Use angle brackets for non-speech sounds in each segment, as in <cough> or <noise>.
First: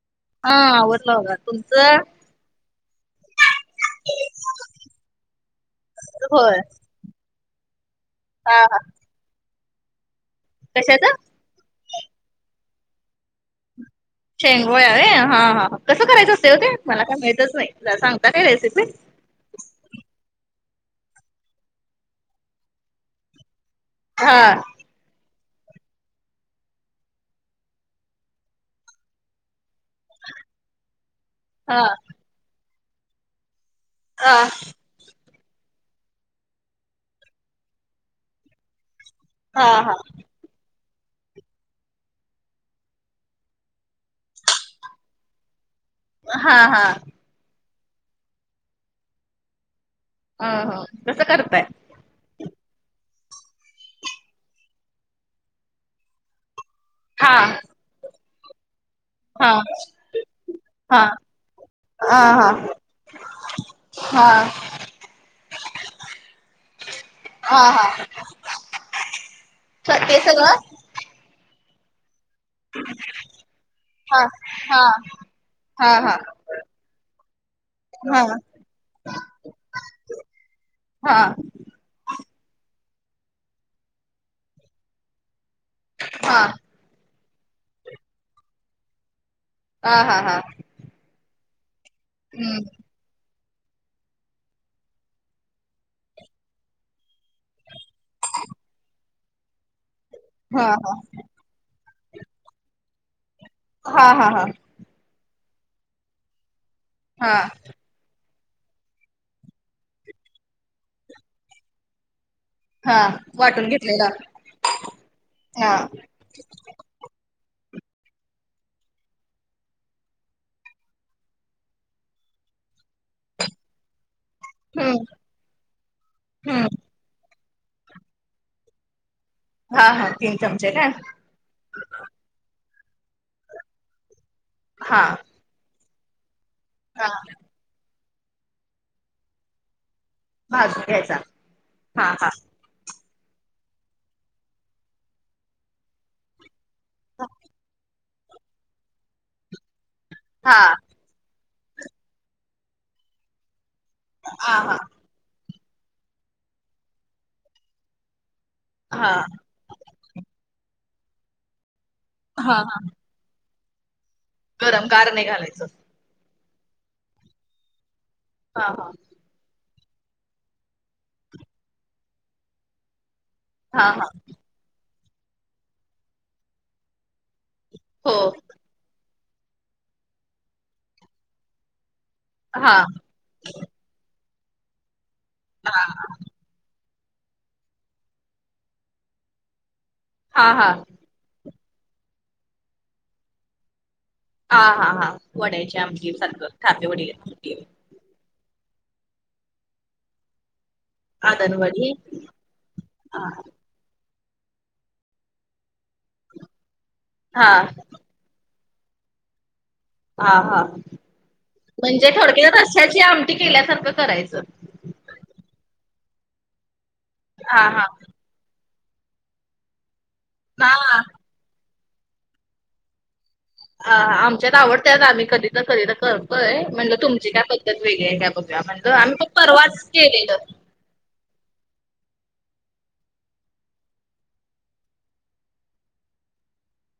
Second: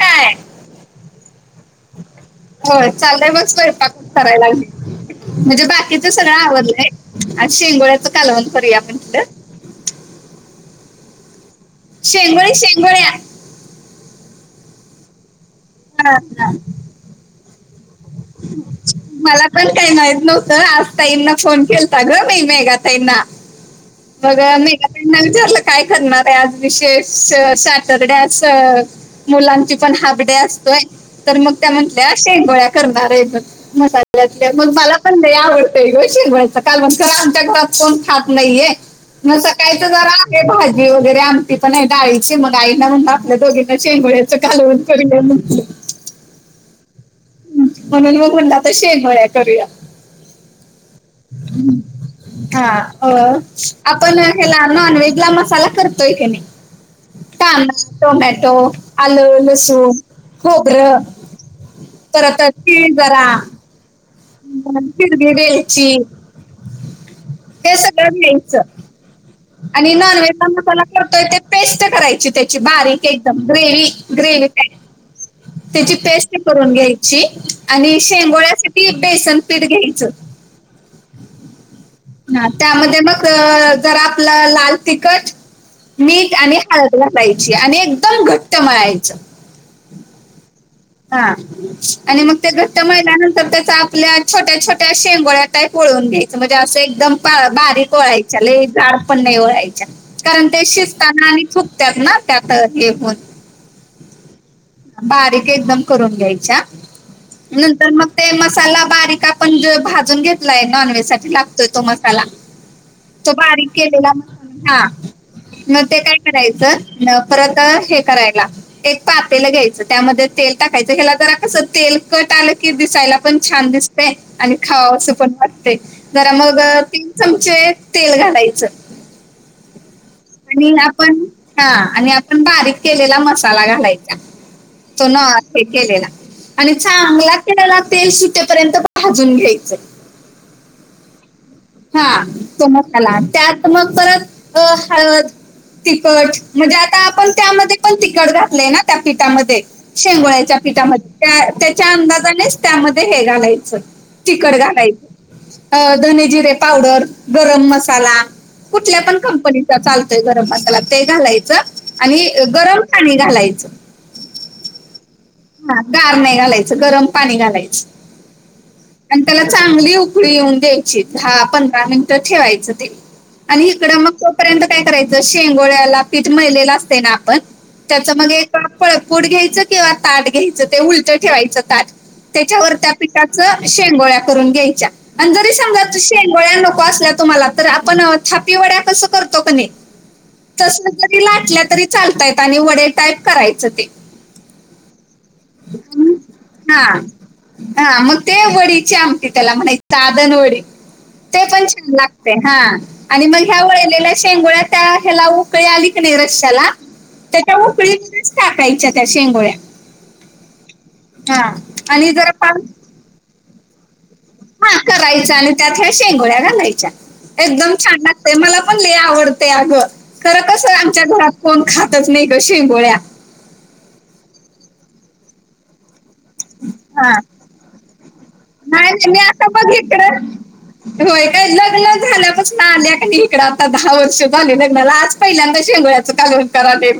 काय हा वरला हो तम हो चाललंय मग स्यपाकच करायलाग म्हणजे बाकीचं सगळं होय आवडलंय आज शेंगोळ्याचं कालवंत हा करूया हा आपण तलं कशाच शेंगोडी शेंगोड शेंगोळ र हा हा कसं करायचं असते हो ते मला काय माहतच नाही सांगता का रेसिपी मला पण काही माहत नव्हतं आज ताईंना फोन केलता ग नाही मेघा ताईंना मग हा मी विचारलं काय करणार आहे आज विशेष सॅटरडेस मुलांची ण हाड्या असतोय तर मग त्या हा म्हंटल्या अ करणार म हा मग मला पण नाही आवडतय गो शरच कालग आमच्या घरात कोण खात नाहीये मग हा सकाळचं हा जरा भाजी वगैरे आमती पण आहे डाळीची मग आईना म्हणून आपल्या दोघींना शेंगोड्याचं कालून करअर हा हा म्हणून मग म्हणला त शेवया करूया अ ह तसं करताय हा अ आपण हला नॉन व्हेज ला मसाला करतोय क नाही हा का नातो म तो आलं हा लसूण खोगरं हा हा तर आता तीळ जरा हा फिरग द्यायची हा हे हा सगळं घ्यायचं आणि हा ते नॉन व्हेज ला सगळं मसाला करतोय ते पेस्ट करायची त्या बारीक एकदम ग्रे हा ग्रे हा हा त्याची हा पेस्ट करून घ्यायची आणि हा हा शेंगोळ्यासाठी बेसन पीठ घ्यायचं हा. हा त्यामध्ये मग जरा आपलं लाल तिखट, मीठ आणि हळद घायची आणि एकदम घट्ट मळायचं. हा हा हा हा आणि मग ते हम्म घट्ट माहि नंतर त्याचा आपल्या छोट्या छोट्या शेंगोळ्या ट पओळून घ्यायचं म्हणजे असं एकदम बारीक कोोळायच झाड पण नाही ओढायच्या कारण ते हा शिजताना आणि थुकतत ना त्यात हे होन हा हा हा बारीक एकदम करून घ्यायच्या हा नंतर मग ते मसाला बारीक आपण भाजून घेतलाय नॉनव्हेज साठी लागतोय तो मसाला हा तो बांरीक वाटून घेतलेला केलेलां हां हा मंग ते कायं करायचं नं परंत हे करायंला एक तांट एक पाहिलं घ्यायचं त्यांमध्यें तेल टाकायचं हेलां कसं तेल कट आलं कि दिसायलां पणं छान दिसतं. आणि खांवा हम्म असं पणं वाटते जरां मंग हम्म तीनं चमचे तेल घालायचं. हां. हां. आणि आपणं हां आणि आपणं बारीक केलेलां मसांला घालायचां. हा ते नां ते केलेलां आणि हा चांगला केलेलां तेल सुट्टेपर्यंत भाजूंन घ्यायचंय. भाजूंन घ्यांयचां. हां तो मसांला त्यांत मंग परंत हळंद तिखंट म्हंणजे आतां आपणं त्यांमध्यें पणं तिखंट घातलंय नां त्यां पीठांमध्यें शेंगोळ्याच्यां हा पीठांमध्यें त्यां त्यांच्या अंदाजानेचं त्यांमध्यें हे घालायचं तिखंट हा हा घालायचं. अ धने जिरे पावडरं गरमं मसांला कुठल्यां हा पणं कंपनीचां चालतोयं गरमं मसांला ते घालायचं आणि हा गरमं पाणी घालायचं. गरमं गारं नाहीं घालायचं. हां गारं नाहीं घालायचं. गरमं पाणी घालायचं. हां. हां. आणि त्यांला चांगली उकळी येऊनं द्यायची दहा पंधरा मिनिटं ठेवायचं ते. आणि हा इकडं हा मंग तोपर्यंत कायं करायचं शेंगोळ्यांला पीठ मळलेलं असतें नां आपणं त्यांचं हो मंग एक फळकूंट घ्यायचं किंवा तांट घ्यायचं ते उलटं ठेवायचं तांट हा त्यांच्यावर त्यां पीठाचं शेंगोळ्यां करूंन घ्यांयच्यां. आणि जरी सांगा शेंगगोळ्यां नको असल्यां तुम्हांला तरं आपणं थापी वड्यां कसं करतों कां नाहीं हा हा तसं ते लाटल्यां तरी चांलतायेतं आणि वडयां टाईप करायचं ते. हां हां हां वड्यांचे आमटी सारखं खाबे वडी. हां मंग ते वडीची आमटी त्यांला म्हणायचं साधंन वडी. ते पणं आदनवडी छान लागते हां हा आणि मंग ह्या वळलेल्यां शेंगोळ्यां त्यां ह्यालां उकळी आली की नाहीं रश्यालां हा त्यांच्या उकळी टांकायच्यां त्यां शेंगोळ्यां. हां हां म्हणजे आणि जरा थोडक्यां पान रश्यांची आमटी केल्यांसारखं करायचं. हां करायचं आणि त्यांत ह्या शेंगोळ्यां घालायच्यां हा एकदंम हा छान ते मलां पणं लंय आवडते अगं खरं कसं हा आमच्यां घरांत कोणं खायचं नाहीं शेंगोळ्यां. अ आमच्यांत आवडतं आम्हीं कधीं तरं कधीं तरं करतोयं म्हंणजे हा तुमची कायं पद्धतं वेगळी आहे कायं बंघू. कायं म्हणतं आम्हीं पणं परवाचं केलेलं. होयं कायं लग्नं झाल्यांपासून आल्यां कां इकडं आतां दहा वर्ष झांले लग्नांला आंज पहिल्यांदा शेंगोळ्यां कांलवन करांले.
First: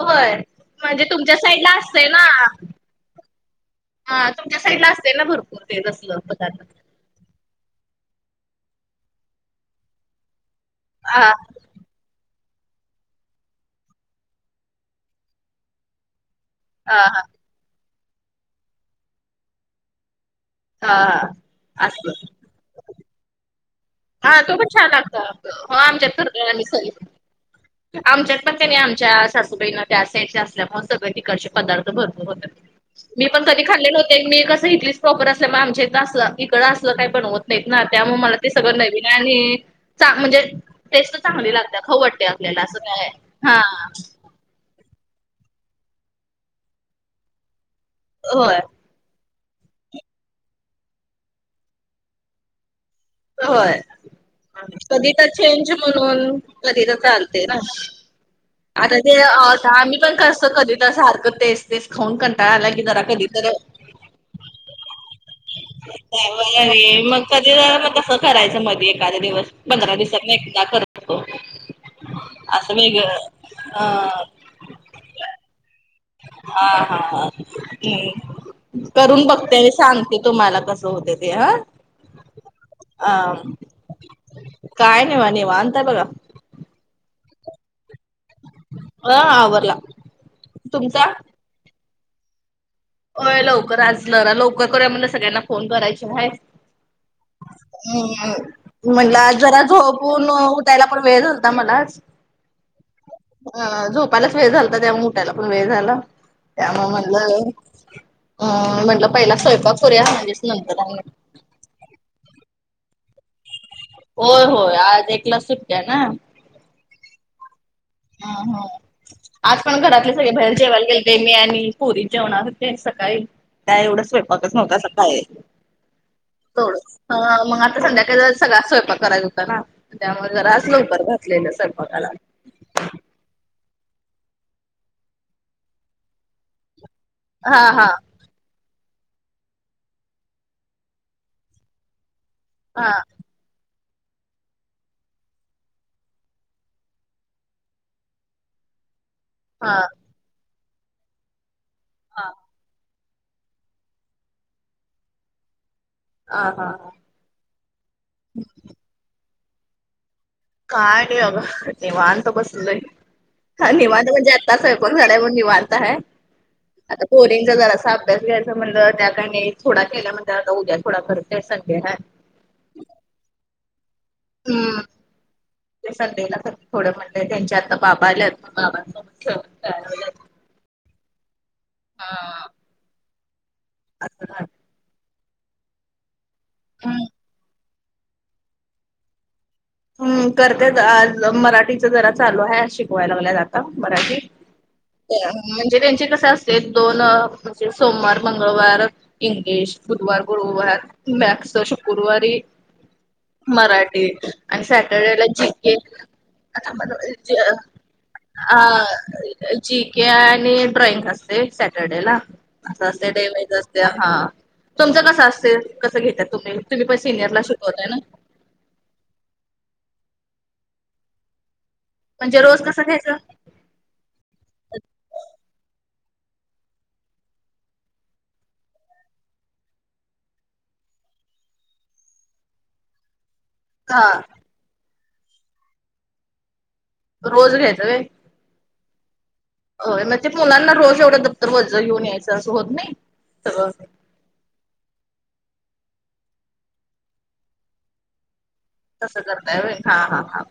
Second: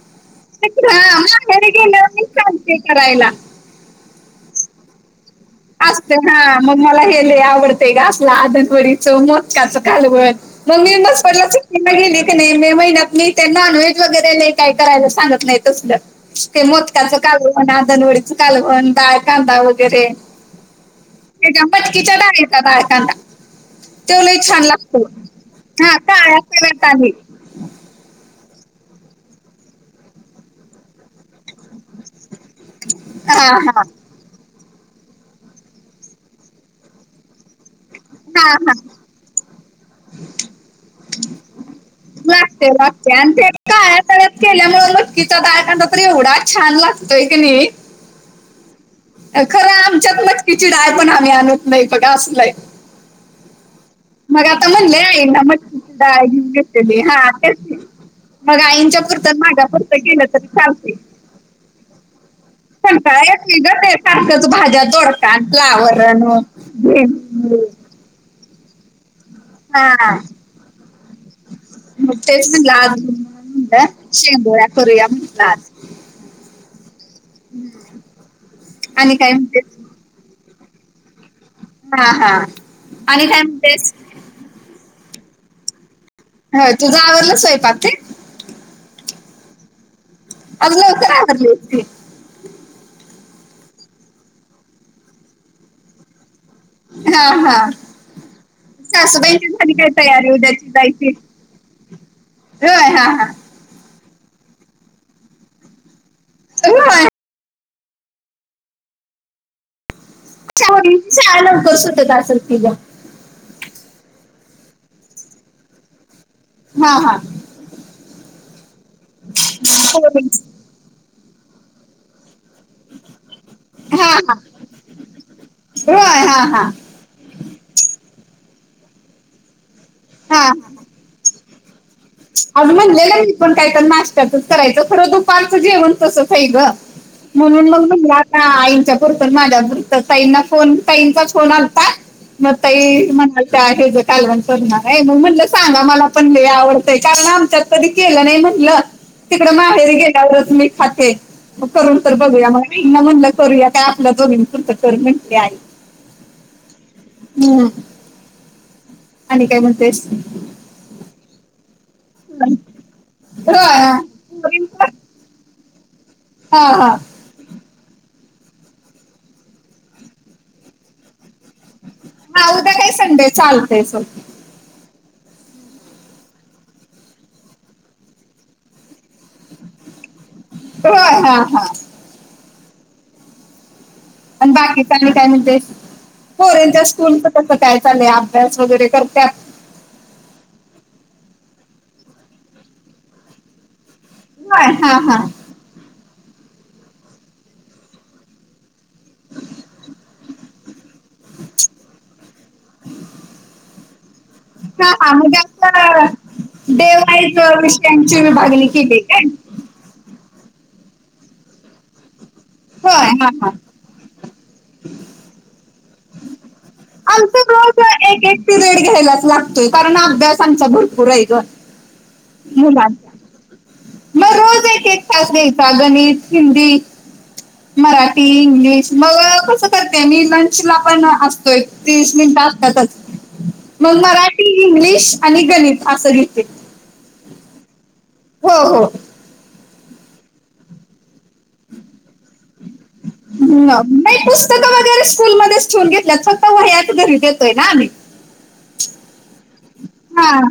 होयं म्हंणजे तुमच्यां माहेरी साईडलां असतंय गेल्यावर मी नां. सांगते करायला. हां तुमच्यां साईड लां असतीलं नां भरंपूर. असतं हां मंग मलां हेले आवडतंय गं असलं आदनवडीचं मोजकाचं कालवणं. मम्मींदचं हा पडलाचं गेले की नाहीं मे महिन्यांत मी ते नॉनव्हेज वगैरें कायं करायलां सांगत नाहीं तसं. ते हा मोदकाचं हा कालवणं आदनवडीचं कालवणं डाळं कांदा वगैरें हां. हां. मटकीचां डाळींचा डाळं कांदा तो लंय हा छान पण लागतं लागतो. हो हां काळयां कलर आहे. आमच्यातं पणं त्यांनी आमच्यां सासूबाईनां त्यां साईड असल्यांमुळे सगळें ठिकाणचे पदार्थ भरंपूर होतातं. मी पणं हा कधी हा खाल्ले नव्हते मी कसं इथलीचं प्रॉपर असल्यां मुळे आमच्यां इथ असं इकडं असलं कायं बनवंत नाहीं. नाहीतं नां त्यांमुळे मलां ते हा सगळं हा नवीणं आहे आणि चां म्हणजे टेस्टं चांगली लागतांत खाऊ वाटतं आपल्यांला असं कायं हां. केल्यांमुळे नक्कीचां दाळखांदा तरं एवढां छान लागतोयं की नाहीं. होयं खरं आमच्यांत मटकीची डाळं पणं आम्हीं आणतं नाहीं बघां असलंय. होय मग आता म्हणले कधी तर आईंना चेंज मटकीची डाळ म्हणून घेऊन कधी तर घेतलेली हा चालते तेच ना. की. मग आता आईंच्या ते पुरतं माझ्या आम्ही पुरतं पण गेलं कस तरी कधी तर चालते सारखं तेच. तेस खऊन कंटायला कि जरा कधी तर. सारख्याच भाज्या दौडक फ्लॉवर मग कधी भिंडी. जरा मग कसं करायचं मध्ये एखादा दिवस पंधरा हा दिवसात एकदा करतो. तेच म्हंटल असं आज वेगळं अ शेंगोळ्या करु या म्हण आज. हा हा हम् आणि करून काय बघते म्हणते सांग. ते तुम्हाला कसं होत ते हा. हा हा अ आणि त्या बेस. काय नाहीवाणे निवांत आहे बघा. ह तुझं आवरला स्वयंपाक ते? हा आवरलं. <inaudible> अ लवकर आ असलं लवकर करू म्हण सगळ्यांना फोन करायचे आहेय. हा हा हम् म्हणलं सासूबाईंची जरा झाली काय झोपून तयारी उद्याची उठायला पण जायची वेळो. आ मलाच. होय हा हा अ झोपायलाच वेळ झाल तर त्या उटायला पण वेळ झाला त्यामुळ होय म्हणलं. अ म्हटलं पहिला स्वयंपाक करु या. शाळा लवकर सुटत असेल तिचा. होय होय आज एकला सुटक्या ना. हा हा हा हा आज पण घरातले सगळे पोरींची. बाहेर जेवायला गेलेते मी आणि पुरी जेवणार. सकाळी त्या एवढं हा हा स्वयंपाकच नव्हता सकाळी. होय हा हा हा मग आता संध्याकाळी सगळा स्वयंपाक करायचा होता त्यामुळे हा घर हा अस लवकर. लागलेला स्वयंपाकाला.. आज म्हटले ना मी पण काहीतरी नाश्ता. त्यात करायच पण दुपारच जेवण तस ग हा म्हणून हा मग. ह आईंच्या पुरत माझ्या पुरतं ताईंना फोन ताईंचाच फोन आलथा. मग त हा म्हणायच हे ज कालवण करणार आहे मग म्हटलं सां ना मला पण हे आवडत. कारण आमच्यात कधी केलं नाही म्हणलं तिकडं हा. माहेरी गेल्यावर त मी खाते. मग करून तर हा बघूया मगना म्हणलं करूया काय आपल्या दोघं पुरता कर म्हटले आई. हा हा हम्म आणि काय म्हणतेस नाही? काय नाही अग निवांत बसलंय हा निवांत म्हणजे. आता स्वयंपाक झाला मग निवांत आहे. हा हा पोरिनचा जरा असा अभ्यास घ्यायचा म्हणलं त्या का थोडा केल्या म्हणे आता उद्या थोडा करते. हा उद्या काय संडे चालत स. हम्म संडेला तर मी थोड म्हणले त्यांच्या आता बाबा बाबा सोबत खेळून घे. हो हा हा. हा असं झालं. आणि बाकी का नाही काय म्हणतेस पुरीचा स्कूल चा. तस काय चाल अभ्यास वगैरे करतात. हम् करतेच आ मराठीच जरा चालू आहे शिकवायला लागल्या जात मराठी होय हा हा म्हणजे त्यांचे कसे असते दोन म्हणजे सोमवार मंगळवार इंग्लिश बुधवार गुरुवार मॅक्स शुकुरवारी मराठी आणि हा हा स्याटरडे ला म्हणजे जी के असं डे वाईज विषयांची विभागणी केली काय <unintelligible> जी केे आणि ड्रॉइंग असते सॅटरडे ला. असं असत होय डे हा हा वाईज असते हा तुमचं कस असल कस घेतय तुम्ही तुम्ही पण सिनियर ला आमचं रोज शिकवताय ना, एक एक पिरियड घ्यायलाच लागतोय कारण अभ्यास आमचा भरपूर आहे ग. म्हणजे रोज कसं मुलांचा घ्यायचं. मग रोज एक एक तास घ्यायचा गणित, हिंदी, मराठी, इंग्लिश, मग कस करते मी लंच ला पण अस त एक तीस मिनिट असतातच. मग हा मराठी इंग्लिश आणि गणित असं घेते. रोज घ्यायच व्हयं. हो हो. हो मग ते मुलांना रोज एवढ् दप्तर वज घेऊन यायच अस होत नाही. सगळं <unintelligible> नाही पुस्तकं वगैरे स्कूलमध्येच ठेवून घेतल्यात फक्त वह्या च घरी देतोय ना आम्ही तसं करताय व्हयं हा हा हा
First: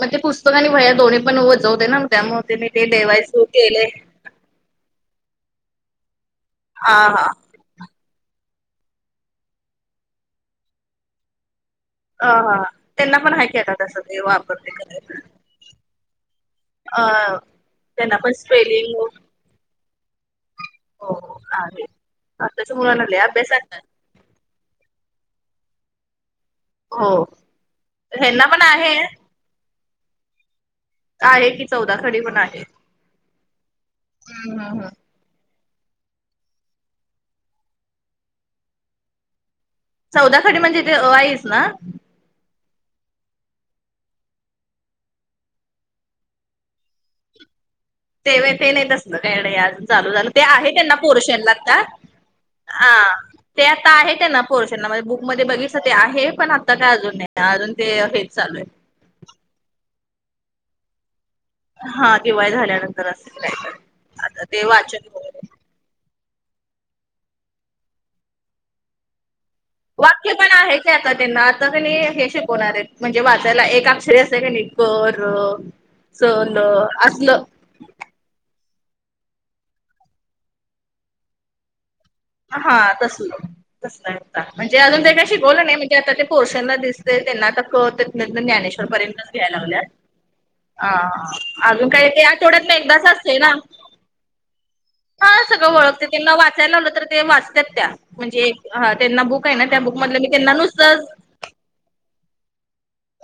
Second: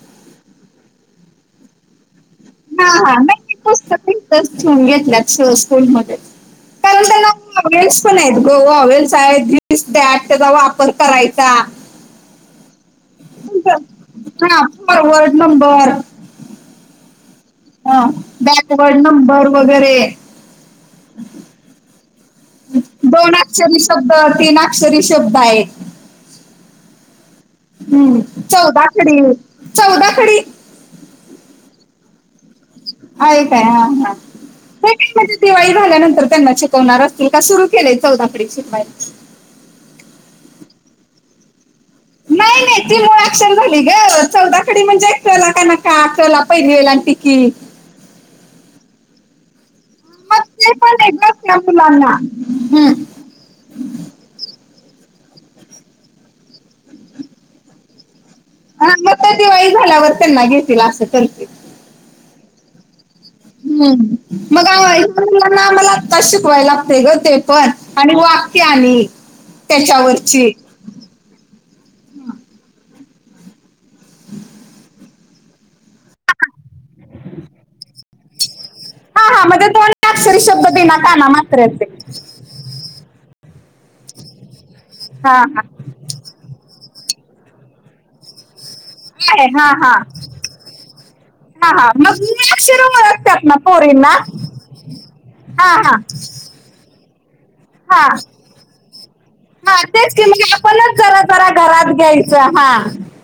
मग ते पुस्तक आणि वह्या दोन्ही पण वज होत ना त्यामुळे ते मी ते देवाय सुरू केले. ठेवन घेतल्यात श स्कूल मध्ये हा हा. वोवेल्स पण आहेत ग वोवेल्स आहे दीस दॅट त्याचा वापर करायचा. अ ह त्यांना पण हाये की तस ते वापर हा ते फॉरवर्ड करायच. नंबर ह ह बॅकवर्ड नंबर वगैरे हो हो आहे आताच्या मुलांना लई दोन अभ्यासात अक्षरी शब्द तीन अक्षरी शब्द आहेत. हो. हम्म ह्यांना पण चौदा आहे खडी चौदा खडी आहे कि चौदाथडी पण आहे. आहे का हा हा. हम्म हम्म हम्म दिवाळी झाल्यानंतर त्यांना शिकवणार असतील का सुरू केलेय चौदाखडी शिकवायला. चौदा खडी म्हणजे ते अ आई च ना. नाही नाही त मूळ ऍक्शन झाली ग चौदाखडी म्हणजे क ला काना का क ला पहिली विलटी कि तेव्हयं ते नाही तसलं अजून चालू झालं. मग ते आहे त्यांना पण ग पोरशनला त्या आता मुलांना हम्म हा. ते आता आहे काय ना पोर्शनला म्हणजे बुक मध्ये बघितलं ते आहे पण आता काय अजून नाही अजून ते हेच चालू आहे. हा मग काय दिवाळी झाल्यावर त्यांना घेतील असं करतील. हा दिवाळी झाल्यानंतर असंच काहीतरी हम् आता ते मग वाचन वगैरे मुलांना आ मला आता शिकवाय लागते ग ते पण आणि वाक्य आणि वाक्य त्याच्यावरची पण आहे आता त्यांना आता कनी हे शिकवणार आहे म्हणजे वाचायला एक अक्षरी अस आहे का नाही क, र. च, ल असलं. हा हा म्हणज दोन अक्षर शब्द बीना काना मात्र असे. हा तसल तसलं आता म्हणजे अजून ते काही हा हा शिकवलं नाही म्हणज ते आता ते पोरशांना दिसते त्यांना आता क ज्ञानेश्वर पर्यंतच आहे घ्यायला हा लागल्यात. हा आ हा. हा हा अजून काही मग ते मेन आठवड्यातनं अक्षर एकदाच असतंय ओळखतात ना पोरींना हा सगळं हा. ओळखते त्यांना वाचायला लावल तर ते वाचतात त्या हा म्हणजे हा त्यांना बुक आहे ना त्या हा बुक तेच मध की मी मग त्यांना आपणच नुसत जरा जरा घरात घ्यायचं हा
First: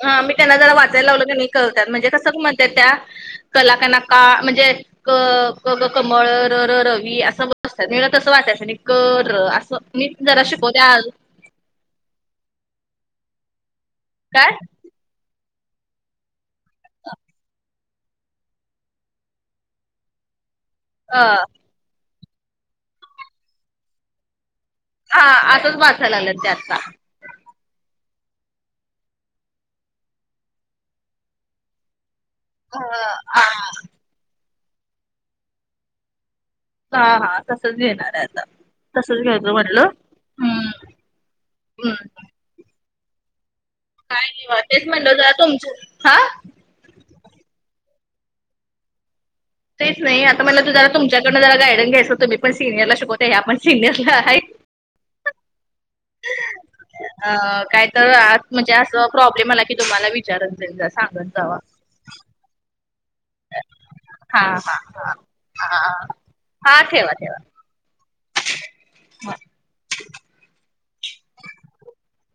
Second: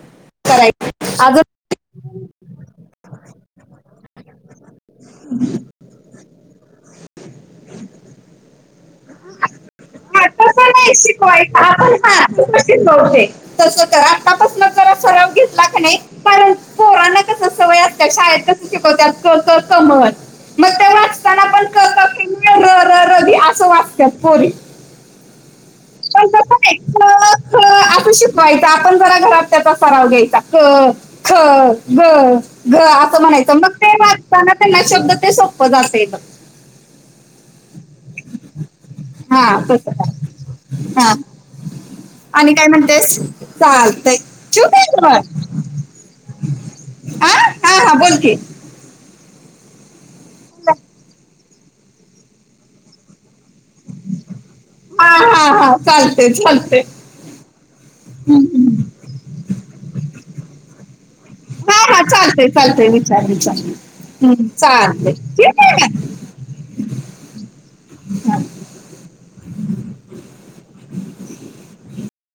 ह मी त्यांना जरा वाचायला लावल करायचं क नाही अजून कळतात म्हणजे कसं त म्हणत त्या कला काना का म्हणजे क क कमळ र र रवी असं बसतात म तसं वाटायचं. कर असं मी हा जरा तसं शिकवल्या. नाही आपण कशी ब तस तर काय आतापासून जरा सराव घेतला क नाही. परण कोोराना कस सवयत त्या शाळेत कसं शिकवत समत हा. र र र असं वाटतेोरी हा असंच वाचायला <unintelligible> लागलेत ते आता ह असं शिकवायचं आपण जरा घरात त्याचा सराव घ्यायचा. ह ह. घ अ आता म्हणायचं मग ते वाचताना त्यांना शब्द ते सोप्पं जातल. हा हा तसच घेणार आहे आता तसंच हा घ्यायचं म्हणलं हम्म हा. हम्म आणि काय म्हणतेस चाल. काय वा तेच म्हणलं ज तुमचं हा. हा हा हा बोलची. तेच नाही आता म्हटलं त जरा तुमच्याकड जरा गाडन घयं तु मी पण सिनिरला शवतता या पण सिनियरला आहे. हा हा हा. चालते चालते अ काय तर म्हणजे अस प्रॉब्लेम आला. की तुम्हाला विचारत जाईल जा सांगत जावा. हा हा चालतय चालतय विचार विचार हा हम् हा चालय ठीक हा आहे हा का? हा ठेवा ठेवा. हा. <unintelligible>